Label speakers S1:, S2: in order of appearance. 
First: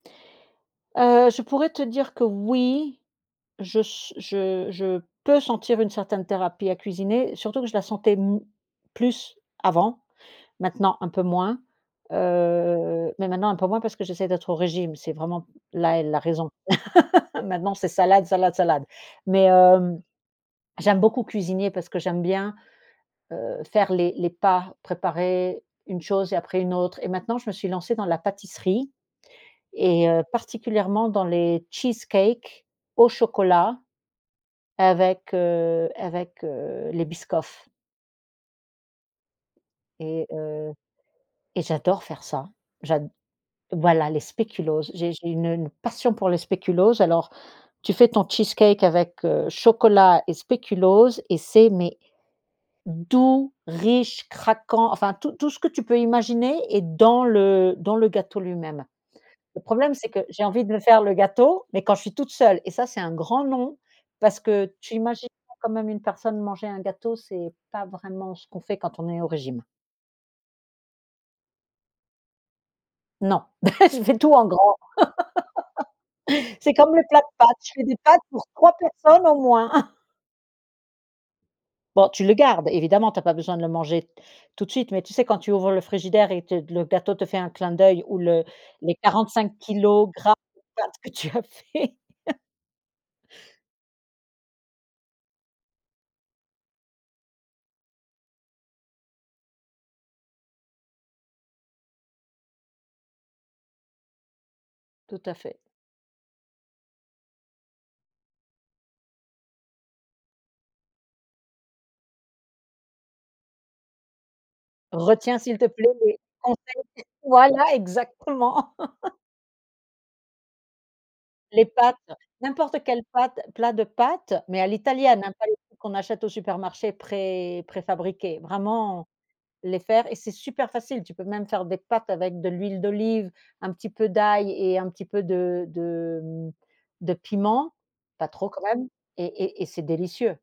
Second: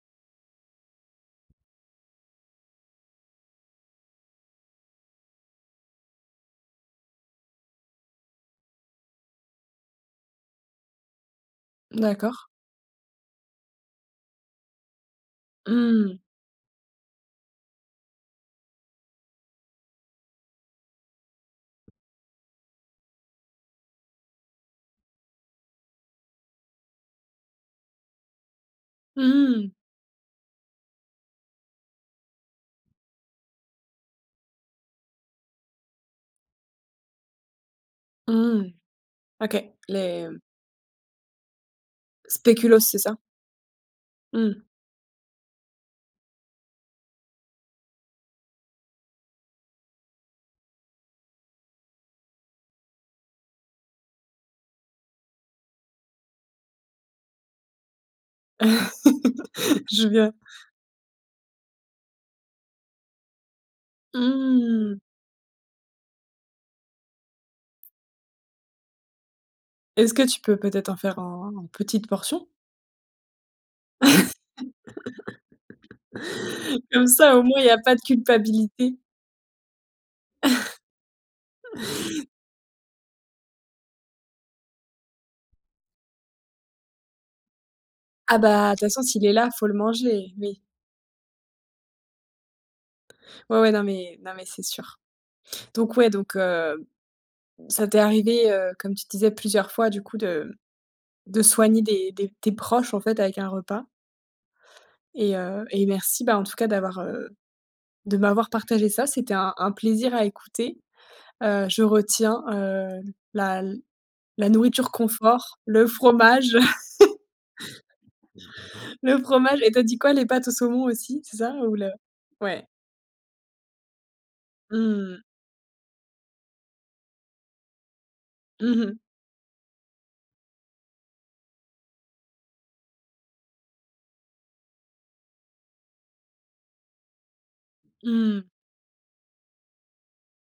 S1: Heu, je pourrais te dire que oui, je s je je peux sentir une certaine thérapie à cuisiner surtout que je la sentais m plus, avant, maintenant un peu moins,
S2: D'accord.
S1: heu, mais maintenant un peu moins parce que j'essaie d'être au régime, c'est vraiment là, est la
S2: Mmh.
S1: raison. Maintenant, c'est salade, salade, salade, mais hem, j'aime beaucoup cuisiner parce que j'aime bien, heu, faire les les pas préparés une chose et après une autre et maintenant je me suis lancée dans la pâtisserie
S2: Mmh.
S1: et heu, particulièrement dans les cheesecakes au chocolat avec heu avec heu, les Biscoffs.
S2: Mmh. OK, les,
S1: Et
S2: heu
S1: heu, et j'adore faire ça,
S2: Spéculos c'est
S1: j'ad
S2: ça?
S1: voilà, les
S2: Mmh.
S1: spéculos, j'ai j'ai une une passion pour les spéculos alors tu fais ton cheesecake avec heu, chocolat et spéculos et c'est mais doux, riche, craquant enfin tout tout ce que tu peux imaginer est dans le dans le gâteau lui-même. Le problème,
S2: Je
S1: c'est que
S2: viens.
S1: j'ai envie de le faire le gâteau mais quand je suis toute seule et ça c'est un grand non parce que tu
S2: Mmh.
S1: imagines quand même une personne manger un gâteau, c'est pas vraiment ce qu'on fait quand on est au régime.
S2: Est-ce que tu peux peut-être en faire en en petite portion?
S1: Non, je fais tout en grand. C'est comme les
S2: Comme
S1: plats de
S2: ça, au
S1: pâtes,
S2: moins, il y
S1: je
S2: a
S1: fais
S2: pas
S1: des
S2: de
S1: pâtes pour 3
S2: culpabilité.
S1: personnes, au moins. Bon, tu le gardes évidemment, tu as pas besoin de le manger tout de suite mais tu sais, quand tu ouvres le frigidaire et te le gâteau te fait un clin d'oeil ou
S2: Ah
S1: le
S2: bah, toute
S1: les
S2: façon, s'il est là, il
S1: 45 kg
S2: faut le manger,
S1: kilogrammes
S2: oui.
S1: de pâtes que tu as fait.
S2: Ouais, ouais, non, mais non, mais c'est sûr, donc ouais donc heu, ça t'est arrivé, heu, comme tu disais plusieurs fois, du coup, de de soigner des des tes proches, en fait, avec un repas?
S1: Tout à
S2: Et
S1: fait.
S2: heu, et merci, bah, en tout cas, d'avoir, heu, de m'avoir partagé ça, c'était un un plaisir à écouter, heu, je retiens, heu, la l la nourriture
S1: Retiens, s'il
S2: confort,
S1: te
S2: le
S1: plaît, les
S2: fromage
S1: conseils voilà, exactement.
S2: le fromage et tu as dit quoi? Les pâtes au saumon, aussi? C'est ça
S1: Les
S2: ou le
S1: pâtes,
S2: ouais.
S1: n'importe quelle pâte plat de pâtes, mais à l'italienne,
S2: Mmh.
S1: hein, pas les trucs qu'on achète au supermarché pré préfabriqué,
S2: Mmh mh.
S1: vraiment, les faire et c'est super facile, tu peux même faire des pâtes avec de l'huile d'olive, un petit peu d'ail et un petit peu de de, mmh de piment, pas
S2: Mmh.
S1: trop quand même, et et et c'est délicieux.